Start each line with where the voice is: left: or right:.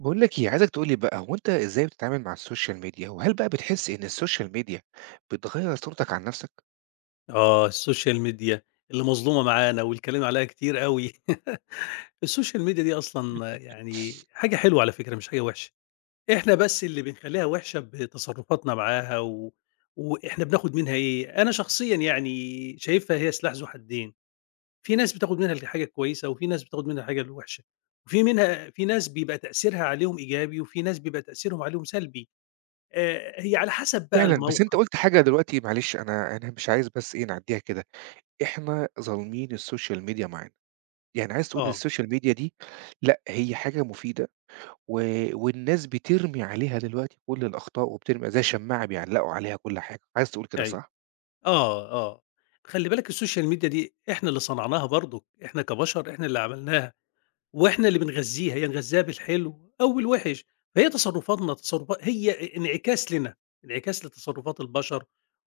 right: باقول لك إيه، عايزك تقول لي بقى هو أنت إزاي بتتعامل مع السوشيال ميديا، وهل بقى بتحس إن السوشيال ميديا بتغيّر صورتك عن نَفْسك؟
left: آه، السوشيال ميديا اللي مظلومة معانا والكلام عليها كتير أوي. السوشيال ميديا دي أصلًا يعني حاجة حلوة على فكرة مش حاجة وحشة، إحنا بس اللي بنخلّيها وحشة بتصرفاتنا معاها وإحنا بناخد منها إيه، أنا شخصيًا يعني شايفها هي سلاح ذو حدين، في ناس بتاخد منها الحاجة الكويسة وفي ناس بتاخد منها الحاجة الوحشة، وفي منها في ناس بيبقى تأثيرها عليهم إيجابي وفي ناس بيبقى تأثيرهم عليهم سلبي، هي على حسب بقى
right: فعلًا، بس أنت
left: الموقف.
right: قُلت حاجة دلوقتي معلش أنا مش عايز بس إيه نعدّيها كده، إحنا ظالمين السوشيال ميديا معانا، يعني عايز تقول إن
left: آه،
right: السوشيال ميديا دي لأ، هي حاجة مفيدة و والناس بترمي عليها دلوقتي كل الأخطاء وبترمي زي شماعة بيعلّقوا عليها كل حاجة، عايز تقول كده
left: أيوه.
right: صح؟
left: آه، آه. خلّي بالك السوشيال ميديا دي إحنا اللي صنعناها برضه، إحنا كبشر إحنا اللي عملناها. وإحنا اللي بنغذّيها، يا نغذّيها بالحلو أو بالوِحِش، فهي تصرُّفاتنا تصرُّفا هي انعكاس لنا، انعكاس لتصرُّفات البشر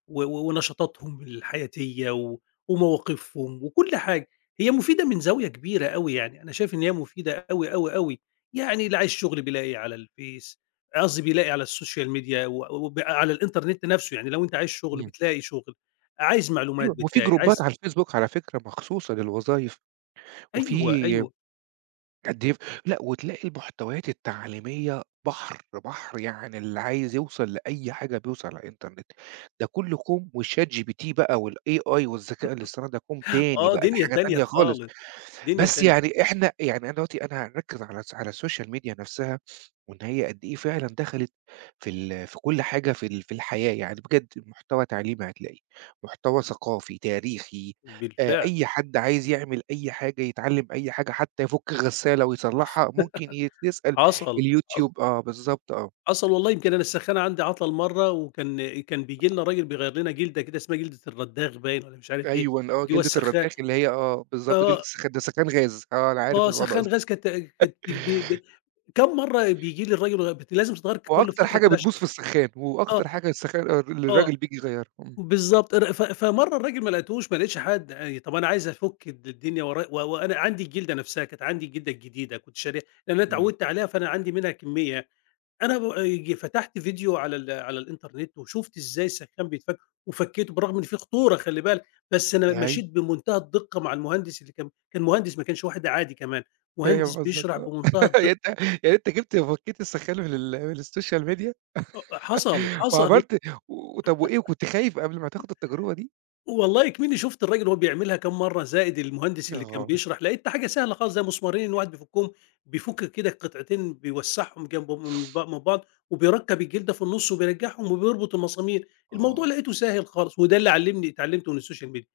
left: و و ونشاطاتهم الحياتية ومواقفهم وكل حاجة، هي مفيدة من زاوية كبيرة أوي يعني، أنا شايف إن هي مفيدة أوي، أوي، أوي، يعني اللي عايز شُغل بيلاقي على الفيس، قصدي بيلاقي على السوشيال ميديا و وب على الإنترنت نَفْسه، يعني لو أنت عايز شُغل
right: إمم.
left: بتلاقي شُغل، عايز معلومات
right: أيوه، وفي
left: بتلاقي،
right: جروبات
left: عايز
right: على الفيسبوك على فكرة مخصوصة للوظايف،
left: أيوه،
right: وفي
left: أيوه،
right: قد إيه لأ، وتلاقي المحتويات التعليمية بحر، بحر، يعني اللي عايز يوصل لأي حاجة بيوصل على الإنترنت، ده كله كُم، وChatGPT بقى والAI والذكاء الاصطناعي ده كُم تاني
left: آه،
right: بقى، ده
left: دنيا
right: حاجة
left: تانية
right: تانية خالص.
left: خالص، دنيا
right: بس
left: تانية.
right: يعني إحنا يعني أنا دلوقتي أنا هاركّز على السوشيال ميديا نَفْسها، وإن هي قد إيه فعلًا دخلِت في كل حاجة في الحياة، يعني بجد محتوى تعليمي هتلاقيه، محتوى ثقافي، تاريخي،
left: بالفعل،
right: أي حد عايز يعمل أي حاجة، يتعلّم أي حاجة، حتى يفُك غسالة ويصلّحها، ممكن يسأل
left: حصل، حصل،
right: اليوتيوب آه، بالضبط آه.
left: حصل والله، يمكن أنا السخانة عندي عطلة لمَرّة وكان كان بييجي لنا راجل بيغيّر لنا جلدة كده اسمها جلدة الردّاغ باين والّا مش عارف إيه،
right: أيوًا آه،
left: جوّه
right: جلدة
left: السخان.
right: الردّاخ اللي هي آه، بالضبط جلدة
left: آه،
right: السخان، ده سخان غاز، آه أنا عارف
left: آه،
right: الوضع ده.
left: سخان غاز كانت كانت ب ب ب كام مرّة بييجي لي الراجل غ بت لازم تتغيّر كل
right: وأكتر
left: فترة
right: حاجة
left: كده عشان
right: بتبوظ في السخان،
left: آه،
right: وأكتر حاجة السخان آه، اللي
left: آه،
right: الراجل بييجي يغيّرها. إمم.
left: بالضبط. ر ف فمَرّة الراجل ما لقيتهوش، ما لقيتش حد آي، طَب أنا عايز أفُك الدنيا ورا، وأنا عندي الجلدة نَفْسها، كانت عندي الجلدة الجديدة كنت شاريها، لإن أنا
right: إمم.
left: اتعوّدت عليها فأنا عندي منها كمّية. أنا ب ج فتحت فيديو على على الإنترنت وشُفت إزاي السخّان بيتفك وفكّيته، بالرغم إن في خطورة خلّي بالك، بس أنا
right: أيوه،
left: مشيت بمنتهى الدقة مع المهندس اللي كان مهندس، ما كانش واحد عادي كمان، مهندس
right: فاهم قصدك
left: بيشرح
right: آه.
left: بمنتهى
right: يعني
left: الدقة.
right: أنت يعني أنت جِبت فكّيت السخّان من السوشيال ميديا
left: حصل، حصل.
right: وعملت و طب وإيه وكنت خايف قبل ما تاخُد التجربة دي؟
left: والله إكمنّي شُفت الراجل وهو بيعملها كام مرّة، زائد المهندس اللي كان
right: آه،
left: بيشرح، لقيتها حاجة سهلة خالص، زي مسمارين الواحد بيفكّهم، بيفُك كده قطعتين بيوسّعهم جنب من بعض، وبيركّب الجلدة في النُص وبيرجّعهم وبيربط المسامير، الموضوع
right: آه،
left: لقيته سهل خالص، وده اللي اتعلّمته من السوشيال ميديا.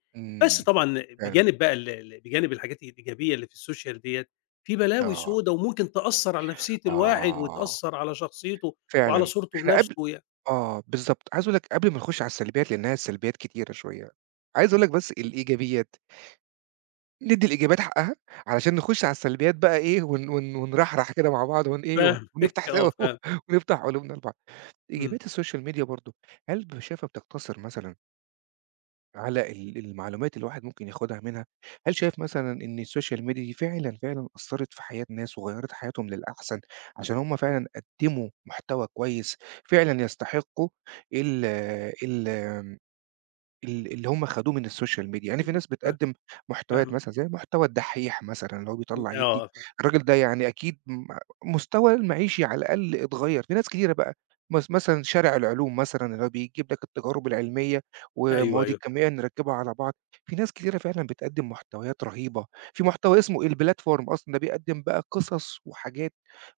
left: بس
right: إمم.
left: طبعًا
right: فعلًا،
left: بجانب بقى ال ال بجانب الحاجات الإيجابية اللي في السوشيال ديّة، في بلاوي
right: آه،
left: سودا وممكن تأثّر على نفسية الواحد
right: آه،
left: وتأثّر على شخصيته وعلى
right: فعلًا.
left: صورته
right: إحنا
left: بنفسه
right: قبل آه، بالضبط. عايز أقول لك قبل ما نخُش على السلبيات لإنّها السلبيات كتيرة شوية، عايز أقول لك بس الإيجابيات، ندّي الإيجابيات حقّها علشان نخُش على السلبيات بقى إيه ون ون ونرحرح كده مع بعض ون إيه ون
left: فاهمِك.
right: ونفتح
left: آه،
right: سوا
left: فاهم،
right: ونفتح قلوبنا لبعض.
left: إمم،
right: إيجابيات السوشيال ميديا برضه، هل شايفها بتقتصر مثلًا على ال المعلومات اللي الواحد ممكن ياخدها منها؟ هل شايف مثلًا إن السوشيال ميديا دي فعلًا، فعلًا أثّرت في حياة ناس وغيّرت حياتهم للأحسن، عشان هم فعلًا قدّموا محتوى كويس، فعلًا يستحقوا ال ال ال اللي هم خدوه من السوشيال ميديا، يعني في
left: إمم،
right: ناس
left: فاه
right: بتقدّم محتويات
left: فاهمِك.
right: مثلًا زي محتوى الدحّيح مثلًا اللي هو
left: إمم،
right: بيطلّع يدّي،
left: آه،
right: الراجل ده يعني أكيد مستواه المعيشي على الأقل اتغيّر، في ناس كتيرة بقى مثلًا شارع العلوم مثلًا اللي هو بيجيب لك التجارب العلمية
left: أيوه،
right: والمواد
left: أيوه فاهم،
right: الكيميائية نركّبها على بعض، في ناس كتيرة فعلًا بتقدّم محتويات رهيبة، في محتوى اسمه البلاتفورم أصلًا ده بيقدّم بقى قصص وحاجات،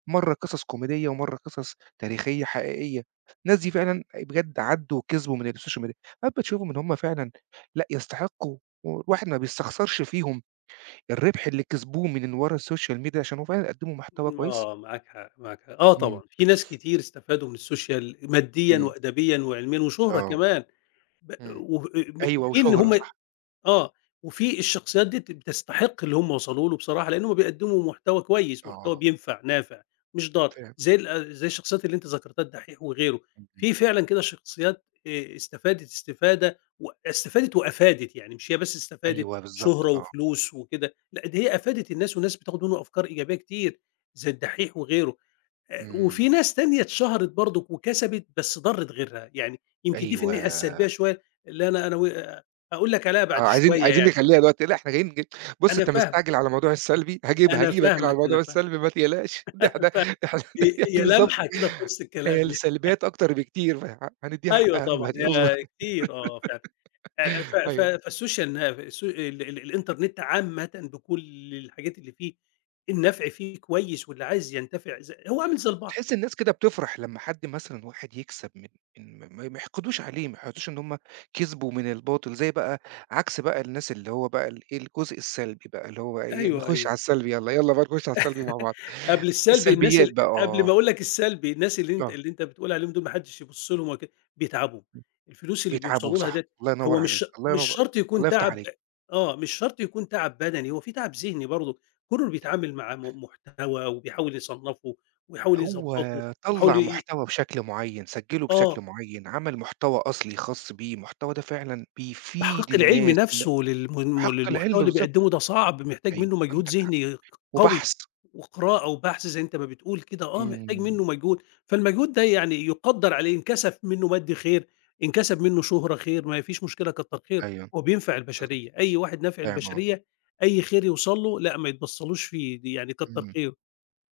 right: مرّة قصص كوميدية ومرّة قصص تاريخية حقيقية، الناس دي فعلًا بجد عدّوا وكسبوا من السوشيال ميديا. ساعات بتشوفهم إن هُم فعلًا لأ، يستحقوا والواحد ما بيستخسرش فيهم الربح اللي كسبوه من ورا السوشيال ميديا عشان هو فعلًا قدّموا محتوى كويس؟
left: آه، معاك حق، معاك حق، آه
right: إمم.
left: طبعًا، في ناس كتير استفادوا من السوشيال ماديًا
right: إمم.
left: وأدبيًا وعلميًا وشهرة
right: آه.
left: كمان، ب
right: إمم.
left: وب
right: أيوه
left: وفي إن
right: وشهرة،
left: هم
right: صح.
left: آه، وفي الشخصيات ديّة بتستحق اللي هم وصلوا له بصراحة، لأنهم بيقدموا محتوى كويس، محتوى
right: آه.
left: بينفع، نافع، مش ضار،
right: فاهم.
left: زي آه، زي الشخصيات اللي أنت ذكرتها الدحيح وغيره،
right: إمم، إمم.
left: في فعلًا كده شخصيات استفادت استفادة و استفادت وأفادت، يعني مش هي بس استفادت
right: أيوه بالضبط،
left: شهرة
right: آه.
left: وفلوس وكده، لأ ده هي أفادت الناس والناس بتاخد منه أفكار إيجابية كتير، زي الدحيح وغيره.
right: إمم.
left: وفي ناس تانية اتشهرت برضه وكسبت بس ضرّت غيرها، يعني يمكن دي في الناحية
right: أيوه.
left: السلبية شوية اللي أنا أنا و هاقول لك عليها
right: آه،
left: بعد
right: عايزين
left: شوية
right: عايزين
left: يعني،
right: نخلّيها دلوقتي، لأ إحنا جايين نج بُص
left: أنا
right: أنت
left: فاهم،
right: مستعجل على الموضوع السلبي، هاجيب
left: أنا
right: هاجيبك أنا على
left: فاهمك،
right: الموضوع
left: أنا فاهم،
right: السلبي ما تقلقش، ده
left: أنا
right: إحنا
left: فاهم،
right: إحنا
left: هي
right: يعني
left: هي
right: بالضبط،
left: لمحة كده في وسط
right: هي
left: الكلام يعني،
right: السلبيات أكتر بكتير، فه هندّيها
left: أيوه
right: حقها
left: طبعًا
right: دلوقتي، اصبر.
left: هي كتير آه فعلًا، ف ف
right: أيوه.
left: فالسوشيال نا الس ال ال الإنترنت عامةً بكل الحاجات اللي فيه، النفع فيه كويس واللي عايز ينتفع هو عامل زي البحر.
right: وتحس الناس كده بتفرح لمّا حد مثلًا واحد يكسب من ما ما يحقدوش عليه، ما يحسدوش إن هم كسبوا من الباطل، زي بقى عكس بقى الناس اللي هو بقى الإيه، الجزء السلبي بقى اللي هو إيه،
left: أيوه،
right: نخش على
left: أيوه.
right: السلبي يالّا، يالّا بقى نخش على السلبي مع بعض،
left: قبل السلبي الناس
right: السلبيات
left: ال
right: بقى
left: قبل ما
right: آه،
left: أقول لك السلبي، الناس اللي
right: آه،
left: أنت بتقول عليهم دول ما حدش يبُص لهم ولا كده، بيتعبوا، الفلوس اللي
right: بيتعبوا
left: بيوصلوا لها
right: صح،
left: ديّة
right: الله ينوّر
left: هو
right: عليك، الله
left: مش
right: ينوّر
left: شرط
right: الله
left: يكون
right: يفتح
left: تعب.
right: عليك،
left: آه، مش شرط يكون تعب بدني، هو في تعب ذهني برضه، كونه إنه بيتعامل مع محتوى وبيحاول يصنّفه ويحاول
right: هو
left: يضبّطه ويحاول
right: طلّع
left: ي
right: محتوى بشكل معيّن، سجّله بشكل
left: آه.
right: معيّن، عمل محتوى أصلي خاص بيه، المحتوى ده فعلًا
left: تحقيق
right: بيفيد
left: العلم
right: الناس إن
left: نفسه
right: حق العلم
left: للمحتوى اللي
right: بالضبط،
left: بيقدمه ده صعب، محتاج
right: أيوه
left: منه مجهود
right: عندك حق،
left: ذهني قوي،
right: وبحث.
left: وقراءة وبحث زي أنت ما بتقول كده، آه محتاج
right: إمم،
left: منه مجهود، فالمجهود ده يعني يُقدّر عليه، إن كسب منه مادي خير، إن كسب منه شهرة خير، ما فيش مشكلة كتّر خير،
right: أيوه،
left: هو بينفع
right: بالضبط،
left: البشرية، أي واحد نافع
right: فاهم آه،
left: البشرية أي خير يوصل له لأ ما يتبصّلوش فيه، دي يعني كتّر
right: إمم،
left: خيره،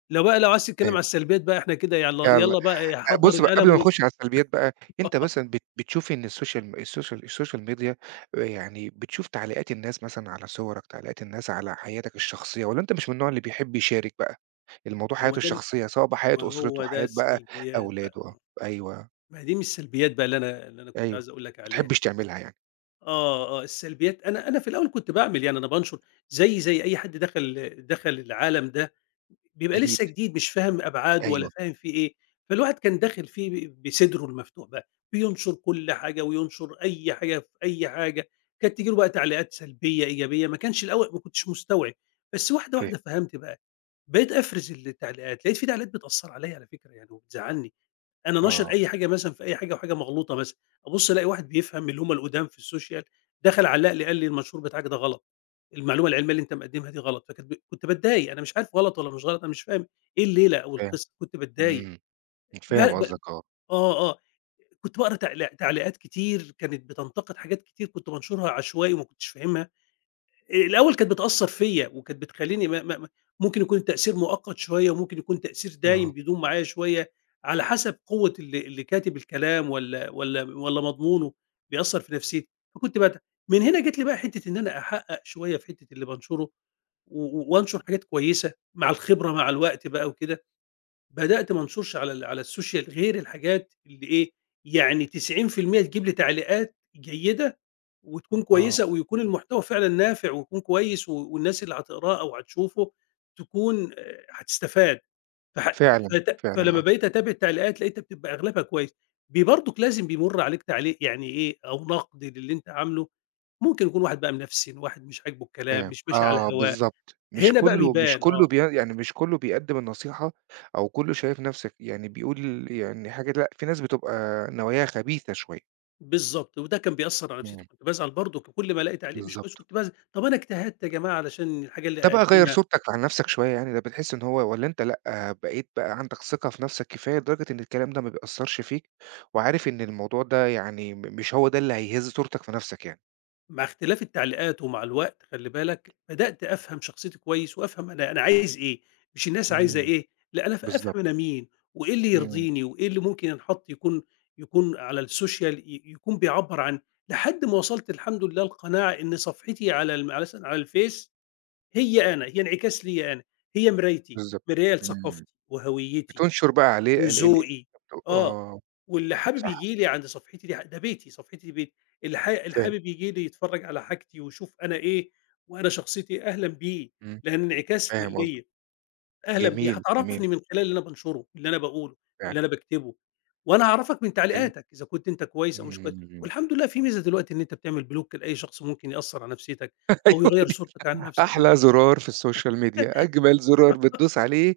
left: لو عايز تتكلم
right: فاهم،
left: على السلبيات بقى إحنا كده يالّا
right: يالّا
left: يالّا بقى إيه،
right: أ
left: حضّر
right: بُص بقى قبل
left: القلم
right: ما نخش على السلبيات بقى، أنت مثلًا بتشوف إن السوشيال ميديا يعني بتشوف تعليقات الناس مثلًا على صورك، تعليقات الناس على حياتك الشخصية، والّا أنت مش من النوع اللي بيحب يشارك بقى الموضوع
left: هو
right: حياته
left: ده م
right: الشخصية، سواء بقى حياة
left: ما هو
right: أسرته،
left: ده
right: حياة بقى
left: السلبيات
right: أولاده
left: بقى.
right: آه، أيوه،
left: ما هي دي من السلبيات بقى اللي أنا كنت
right: أيوه، ما
left: عايز أقول لك عليها.
right: بتحبش تعملها يعني،
left: آه، آه، السلبيات أنا أنا في الأول كنت باعمل يعني أنا بانشر زيي زي أي حد دخل العالم ده، بيبقى
right: جديد،
left: لسه جديد مش فاهم أبعاده ولا
right: أيوه،
left: فاهم فيه إيه، فالواحد كان داخل فيه بصدره المفتوح بقى، بينشر كل حاجة وينشر أي حاجة في أي حاجة، كانت تيجي له بقى تعليقات سلبية، إيجابية، ما كانش الأول ما كنتش مستوعب، بس واحدة
right: فاهم،
left: واحدة فهمت بقى، بقيت أفرز التعليقات، لقيت في تعليقات بتأثّر عليَّ على فكرة يعني وبتزعلني. أنا ناشر
right: آه،
left: أي حاجة مثلًا في أي حاجة وحاجة مغلوطة مثلًا، أبُص ألاقي واحد بيفهم من اللي هُم القدام في السوشيال، دخل علّق لي قال لي: "المنشور بتاعك ده غلط، المعلومة العلمية اللي أنت مقدمها دي غلط." فكانت ب كنت باتضايق، أنا مش عارف غلط والّا مش غلط، أنا مش فاهم إيه الليلة أو
right: فاهم،
left: القصة، كنت باتضايق.
right: إمم،
left: ب
right: فاهم
left: ب
right: قصدك آه،
left: آه، آه، كنت باقرا تعليقات كتير كانت بتنتقد حاجات كتير كنت بانشرها عشوائي وما كنتش فاهمها. الأول كانت بتأثّر فيّا، وكانت بتخلّيني ما ما ما ممكن يكون التأثير مؤقت شوية، وممكن يكون تأثير دايم
right: آه،
left: بيدوم معايا شوية، على حسب قوة اللي كاتب الكلام والّا مضمونه بيأثّر في نفسيتي، فكنت بت من هنا جات لي بقى حتّة إن أنا أحقق شوية في حتّة اللي بانشره، و و وأنشر حاجات كويسة مع الخبرة مع الوقت بقى وكده. بدأت ما انشرش على على السوشيال غير الحاجات اللي إيه، يعني 90% تجيب لي تعليقات جيدة وتكون
right: آه،
left: كويسة ويكون المحتوى فعلًا نافع ويكون كويس والناس اللي هتقراه أو هتشوفه تكون هتستفاد، فح
right: فعلًا،
left: فت
right: فعلًا
left: فلمّا
right: آه.
left: بقيت أتابع التعليقات لقيتها بتبقى أغلبها كويس. برضك لازم بيمُر عليك تعليق يعني إيه، أو نقد للي أنت عامله، ممكن يكون واحد بقى منفسن، واحد مش عاجبه الكلام،
right: فاهم،
left: مش ماشي على
right: آه
left: هواه،
right: بالضبط، مش
left: هنا بقى
right: كلّه مش
left: بيبان
right: كلّه
left: آه.
right: يعني مش كلّه بيقدّم النصيحة أو كلّه شايف نَفْسك يعني بيقول يعني حاجة لأ، في ناس بتبقى نواياها خبيثة شوية.
left: بالضبط، وده كان بيأثّر على
right: إمم،
left: نفسيتي، كنت بازعل برضه كل ما الاقي تعليق مش كويس
right: بالضبط.
left: كنت بازعل، طَب أنا اجتهدت يا جماعة علشان الحاجة
right: ده
left: اللي
right: بقى غيّر
left: أقدّمها،
right: صورتك عن نَفْسك شوية يعني، ده بتحس إن هو والّا أنت لأ، بقيت بقى عندك ثقة في نَفْسك كفاية لدرجة إن الكلام ده ما بيأثّرش فيك، وعارف إن الموضوع ده يعني مش هو ده اللي هيهِز صورتك في نَفْسك يعني؟
left: مع اختلاف التعليقات ومع الوقت خلّي بالك، بدأت أفهم شخصيتي كويس وأفهم أنا عايز إيه، مش الناس عايزة
right: إمم،
left: إيه، لأ أنا أفهم
right: بالضبط،
left: أنا مين، وإيه اللي
right: إمم.
left: يرضيني، وإيه اللي ممكن ينحط يكون على السوشيال يكون بيعبّر عن لحد ما وصلت الحمد لله لقناعة إن صفحتي على على مثلًا على الفيس هي أنا، هي انعكاس ليّا أنا، هي مرايتي،
right: بالضبط،
left: مراية
right: إمم،
left: لثقافتي وهويتي.
right: بتنشر بقى عليه ال ال
left: وذوقي، آه،
right: آه،
left: واللي حابب
right: صح،
left: ييجي لي عند صفحتي دي ده بيتي، صفحتي دي بيتي، اللي
right: فاهم.
left: حابب ييجي لي يتفرّج على حاجتي ويشوف أنا إيه وأنا شخصيتي إيه، أهلًا بيه،
right: إمم،
left: لأن انعكاس
right: فاهم قصدك،
left: ليّا، أهلًا بيه،
right: جميل، جميل
left: هتعرفني من خلال اللي أنا بانشره، اللي أنا باقوله،
right: فعلًا،
left: اللي أنا باكتبه، وأنا هاعرفك من
right: حلو،
left: تعليقاتك إذا كنت أنت كويس أو مش كويس،
right: إمم،
left: والحمد لله في ميزة دلوقتي إن أنت بتعمل بلوك لأي شخص ممكن يأثّر على نفسيتك أو
right: أيوه
left: يغيّر
right: دي
left: صورتك عن نفسك.
right: أحلى زرار في السوشيال ميديا، أجمل زرار بتدوس عليه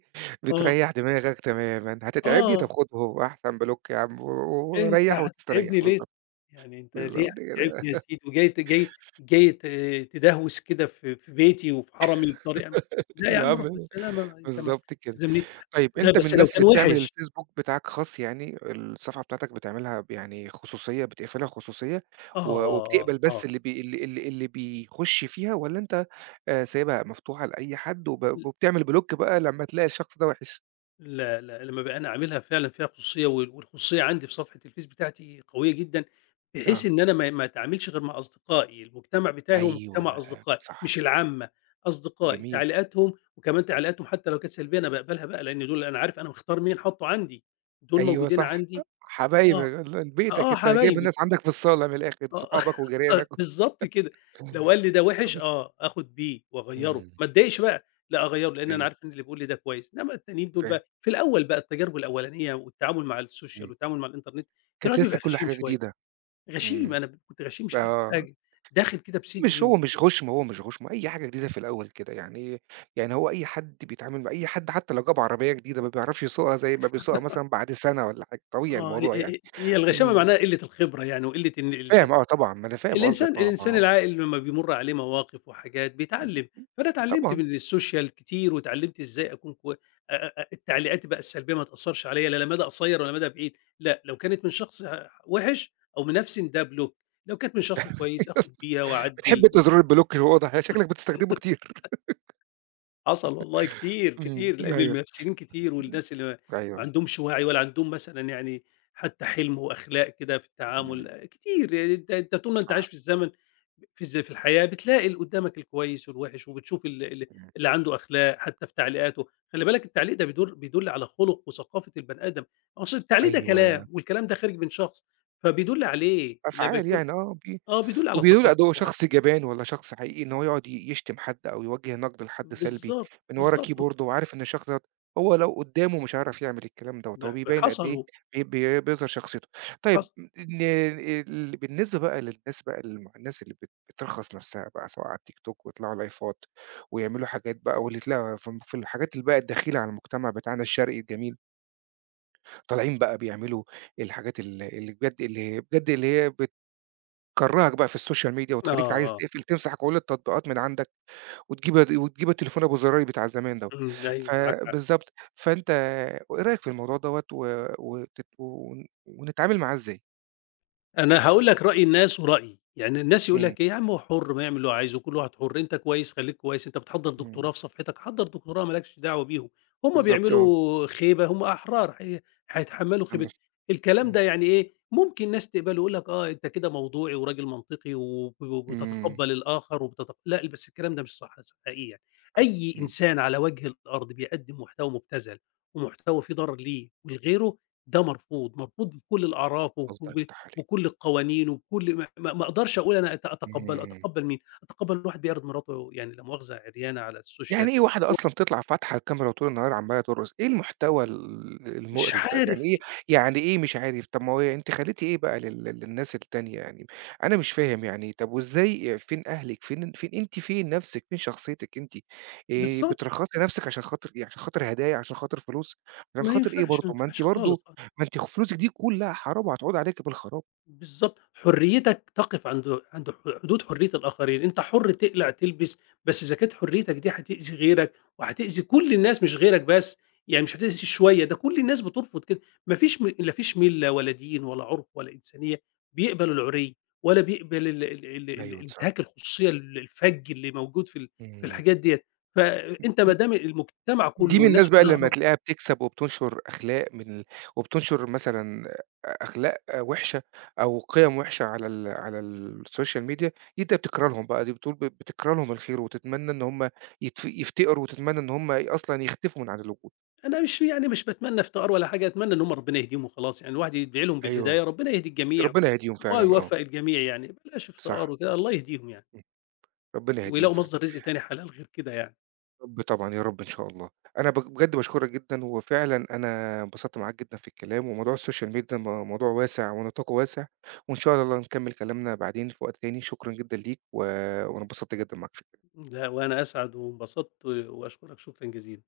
left: آه،
right: بتريّح دماغك تمامًا، هتتعبني طب
left: آه.
right: خده أهو أحسن بلوك يا عم و و
left: أنت
right: وريّح
left: هتتعبني
right: وتستريّح،
left: ليه؟
right: بالضبط،
left: يعني أنت ليه
right: بالضبط
left: هتتعبني
right: كده.
left: يا سيدي وجاي جاي جاي ت تدهوس كده في في بيتي وفي حرمي بطريقة، لا يا
right: يا
left: عم
right: عم
left: روح بالسلامة أنت ما
right: بالضبط كده.
left: تلزمني.
right: طيب
left: ده
right: أنت من
left: بس لو
right: الناس
left: كان
right: اللي بتعمل
left: وِحِش.
right: الفيسبوك بتاعك خاص يعني، الصفحة بتاعتك بتعملها يعني خصوصية بتقفلها خصوصية
left: آه، آه، آه،
right: وبتقبل بس
left: آه.
right: اللي بي اللي اللي اللي بيخُش فيها والّا أنت سايبها مفتوحة لأي حد وبتعمل بلوك بقى لمّا تلاقي الشخص ده وِحِش؟
left: لا، لأ، لمّا بقى أنا عاملها فعلًا فيها خصوصية والخصوصية عندي في صفحة الفيس بتاعتي قوية جدًا، بحيث
right: آه.
left: إن أنا ما أتعاملش غير مع أصدقائي، المجتمع بتاعي هو
right: أيوه،
left: مجتمع أصدقائي
right: صح،
left: مش العامة، أصدقائي،
right: جميل.
left: تعليقاتهم وكمان تعليقاتهم حتى لو كانت سلبية أنا باقبلها بقى، لأن دول أنا عارف أنا مختار مين حاطّه عندي، دول
right: أيوه
left: موجودين
right: صح، أ
left: عندي
right: حبايبك
left: آه،
right: ال بيتك،
left: آه
right: أنت جايب
left: حبايبي.
right: الناس عندك في الصالة من الآخر،
left: آه،
right: صحابك وجيرانك
left: آه، بالضبط كده،
right: و
left: لو قال لي ده وِحِش آه، آخُد بيه وأغيّره،
right: امم.
left: ما اتضايقش بقى، لأ أغيّره لإن أنا
right: أيوه،
left: عارف إن اللي بيقول لي ده كويس، إنما التانيين دول
right: فاهم.
left: بقى في الأول بقى التجارب الأولانية والتعامل مع السوشيال
right: إمم.
left: والتعامل مع الإنترنت، كان
right: كانت
left: الواحد
right: لسه
left: بيبقى
right: كُلّه
left: غشيم
right: حاجة
left: شوية،
right: جديدة.
left: غشيم
right: إمم.
left: أنا كنت غشيم مش عارف
right: آه.
left: حاجة، داخل كده بصدري
right: مش هو مش غُشم، هو مش غُشم، أي حاجة جديدة في الأول كده. يعني يعني هو أي حد بيتعامل مع أي حد حتى لو جاب عربية جديدة ما بيعرفش يسوقها زي ما بيسوقها مثلًا بعد سَنة والّا حاجة، طبيعي
left: آه، ه
right: الموضوع يعني.
left: ه هي الغشامة
right: إمم.
left: معناها قِلّة الخبرة يعني وقِلّة إن
right: فاهم آه طبعًا، ما أنا فاهم
left: الإنسان
right: قصدك آه، ما هو
left: العاقل لمّا بيمُر عليه مواقف وحاجات
right: إمم.
left: بيتعلّم، فأنا اتعلّمت
right: طبعًا.
left: من السوشيال كتير واتعلّمت إزاي أكون كوي أ أ أ التعليقات بقى السلبية ما تأثّرش عليّا لا مدى قصيّر ولا مدى بعيد، لأ، لو كانت من شخص وِحِش أو من نَفْسي إن ده بلوك، لو كانت من شخص كويس آخُد بيها
right: بتحب
left: وأعدِّل.
right: أنت زرار البلوك الواضح، شكلك بتستخدمه كتير.
left: حصل والله كتير،
right: إمم.
left: كتير، لإن
right: أيوه.
left: المنافسين كتير والناس اللي ما
right: أيوه.
left: عندهمش وعي ولا عندهم مثلًا يعني حتى حِلْم وأخلاق كده في التعامل
right: إمم.
left: آه، كتير، يعني أنت طول ما أنت
right: صح.
left: عايش في الزمن في الحياة بتلاقي اللي قدّامك الكويس والوِحِش وبتشوف ال ال
right: إمم.
left: اللي عنده أخلاق حتى في تعليقاته، خلّي بالك التعليق ده بيدُل على خُلُق وثقافة البني آدم، أصل التعليق ده
right: أيوه.
left: كلام والكلام ده خارج من شخص، فبيدُل عليه لمّا
right: أفعال
left: يكون
right: يعني آه، ب
left: آه، بيدُل على
right: وبيقولوا لأ،
left: ثقافته
right: ده هو
left: وعلى
right: شخص جبان والّا شخص حقيقي إن هو يقعد يشتم حد أو يوجه نقد لحد سلبي
left: بالضبط،
right: من ورا
left: بالضبط،
right: كيبورده وعارف إن الشخص دوّة هو لو قدّامه مش هيعرف يعمل الكلام دوّة،
left: ب
right: هو
left: ب
right: بيبيّن قد
left: حصل
right: إيه بي بي بيظهر شخصيته. طيب
left: حصل
right: ن ال بالنسبة بقى للناس بقى الم الناس اللي بترخص نَفْسها بقى سواء على التيك توك ويطلعوا لايفات ويعملوا حاجات بقى واللي تلاقي في الحاجات اللي بقى الدخيلة على المجتمع بتاعنا الشرقي الجميل، طالعين بقى بيعملوا الحاجات ال اللي بجد اللي هي بجد اللي هي تكرّهك بقى في السوشيال ميديا
left: آه،
right: وتخلّيك عايز
left: آه.
right: تقفل تمسح كل التطبيقات من عندك وتجيب التليفون أبو زراير بتاع زمان دوّة.
left: اهم، أيوه معاك.
right: فبالضبط، فأنت وإيه رأيك في الموضوع دوّة و وتت ون ونتعامل معاه إزاي؟
left: أنا هاقول لك رأي الناس ورأيي، يعني الناس يقول
right: إمم،
left: لك إيه: "يا عم هو حُر ما يعمل اللي هو عايزه، كل واحد حُر، أنت كويس خلّيك كويس، أنت بتحضّر
right: إمم،
left: دكتوراه في صفحتك حضّر دكتوراه ما لكش دعوة بيهم، هم
right: بالضبط آه،
left: بيعملوا خيبة، هم أحرار هي هيتحمّلوا خيبة."
right: عندك
left: الكلام
right: إمم،
left: ده يعني إيه، ممكن ناس تقبله يقول لك آه، أنت كده موضوعي وراجل منطقي
right: إمم،
left: وبتتقبّل الآخر لأ، بس الكلام ده مش صح حقيقي يعني.
right: أيوه،
left: أي
right: إمم،
left: إنسان على وجه الأرض بيقدّم محتوى مبتذل ومحتوى فيه ضرر ليه ولغيره، ده مرفوض، مرفوض بكل الأعراف
right: الله يفتح عليك،
left: بكل القوانين وبكل ما ما ما اقدرش اقول انا اتقبله،
right: إمم.
left: اتقبل مين؟ اتقبل واحد بيعرض مراته يعني لا مؤاخذه عريانه على السوشيال
right: يعني إيه واحدة أصلًا بتطلع فاتحة الكاميرا طول النهار عمّالة ترقص، إيه المحتوى ال
left: مش
right: المقرف ده، يعني
left: عارف
right: إيه
left: إيه.
right: يعني إيه مش عارف، طب ما هو أنتِ خليتِ إيه بقى للناس التانية يعني، أنا مش فاهم يعني، طب وإزاي فين أهلِك، فين أنتِ فين نَفْسِك، فين شخصيتِك أنتِ،
left: بالظبط،
right: بترخّصي نَفْسِك عشان خاطر إيه، عشان خاطر هدايا، عشان خاطر فلوس، عشان
left: ما
right: خاطر إيه
left: ينفعش، ما
right: برضه، ما أنتِ
left: ينفعش خالص.
right: برضه ما أنتِ خ فلوسِك دي كلّها حرام وهتعود عليكِ بالخراب.
left: بالضبط، حريتك تقف عند عند ح حدود حرية الآخرين، أنت حُر تقلع، تلبس، بس إذا كانت حريتك دي هتأذي غيرك وهتأذي كل الناس مش غيرك بس، يعني مش هتأذي شوية، ده كل الناس بترفض كده، ما فيش م لا فيش مِلّة ولا دين ولا عُرف ولا إنسانية بيقبل العُري ولا بيقبل ال ال ال ال
right: أيوه صح،
left: انتهاك الخصوصية الفَج اللي موجود في في
right: إمم.
left: الحاجات ديّة، فأنت ما دام المجتمع
right: دي
left: كُلّه
right: من
left: والناس
right: الناس بقى اللي
left: كُلّها
right: لمّا تلاقيها بتكسب وبتنشر أخلاق من ال وبتنشر مثلًا أخلاق وِحشة أو قِيَم وِحشة على السوشيال ميديا، دي أنت بتكره لهم بقى، دي بتقول بتكره لهم الخير وتتمنى إن هم يفتقروا وتتمنى إن هم أصلًا يختفوا من عن الوجود.
left: أنا مش باتمنى إفتقار ولا حاجة، أتمنى إن هم ربنا يهديهم وخلاص، يعني الواحد يدعي لهم
right: أيوه،
left: بالهداية، ربنا يهدي الجميع
right: ربنا يهديهم فعلًا آه،
left: ويوفّق الجميع يعني، بلاش إفتقار
right: صح،
left: وكده، الله يهديهم يعني،
right: إمم، ربنا يهديهم
left: ويلاقوا
right: فعلًا.
left: مصدر رزق تاني حلال غير كده يعني.
right: رب طبعًا، يا رب إن شاء الله. أنا بجد باشكرك جدًا، وفعلًا أنا انبسطت معاك جدًا في الكلام، وموضوع السوشيال ميديا موضوع واسع ونطاقه واسع، وإن شاء الله نكمّل كلامنا بعدين في وقت تاني. شكرًا جدًا ليك، و وأنا انبسطت جدًا معاك.
left: لأ، وأنا أسعد وانبسطت وأشكرك شكرًا جزيلًا.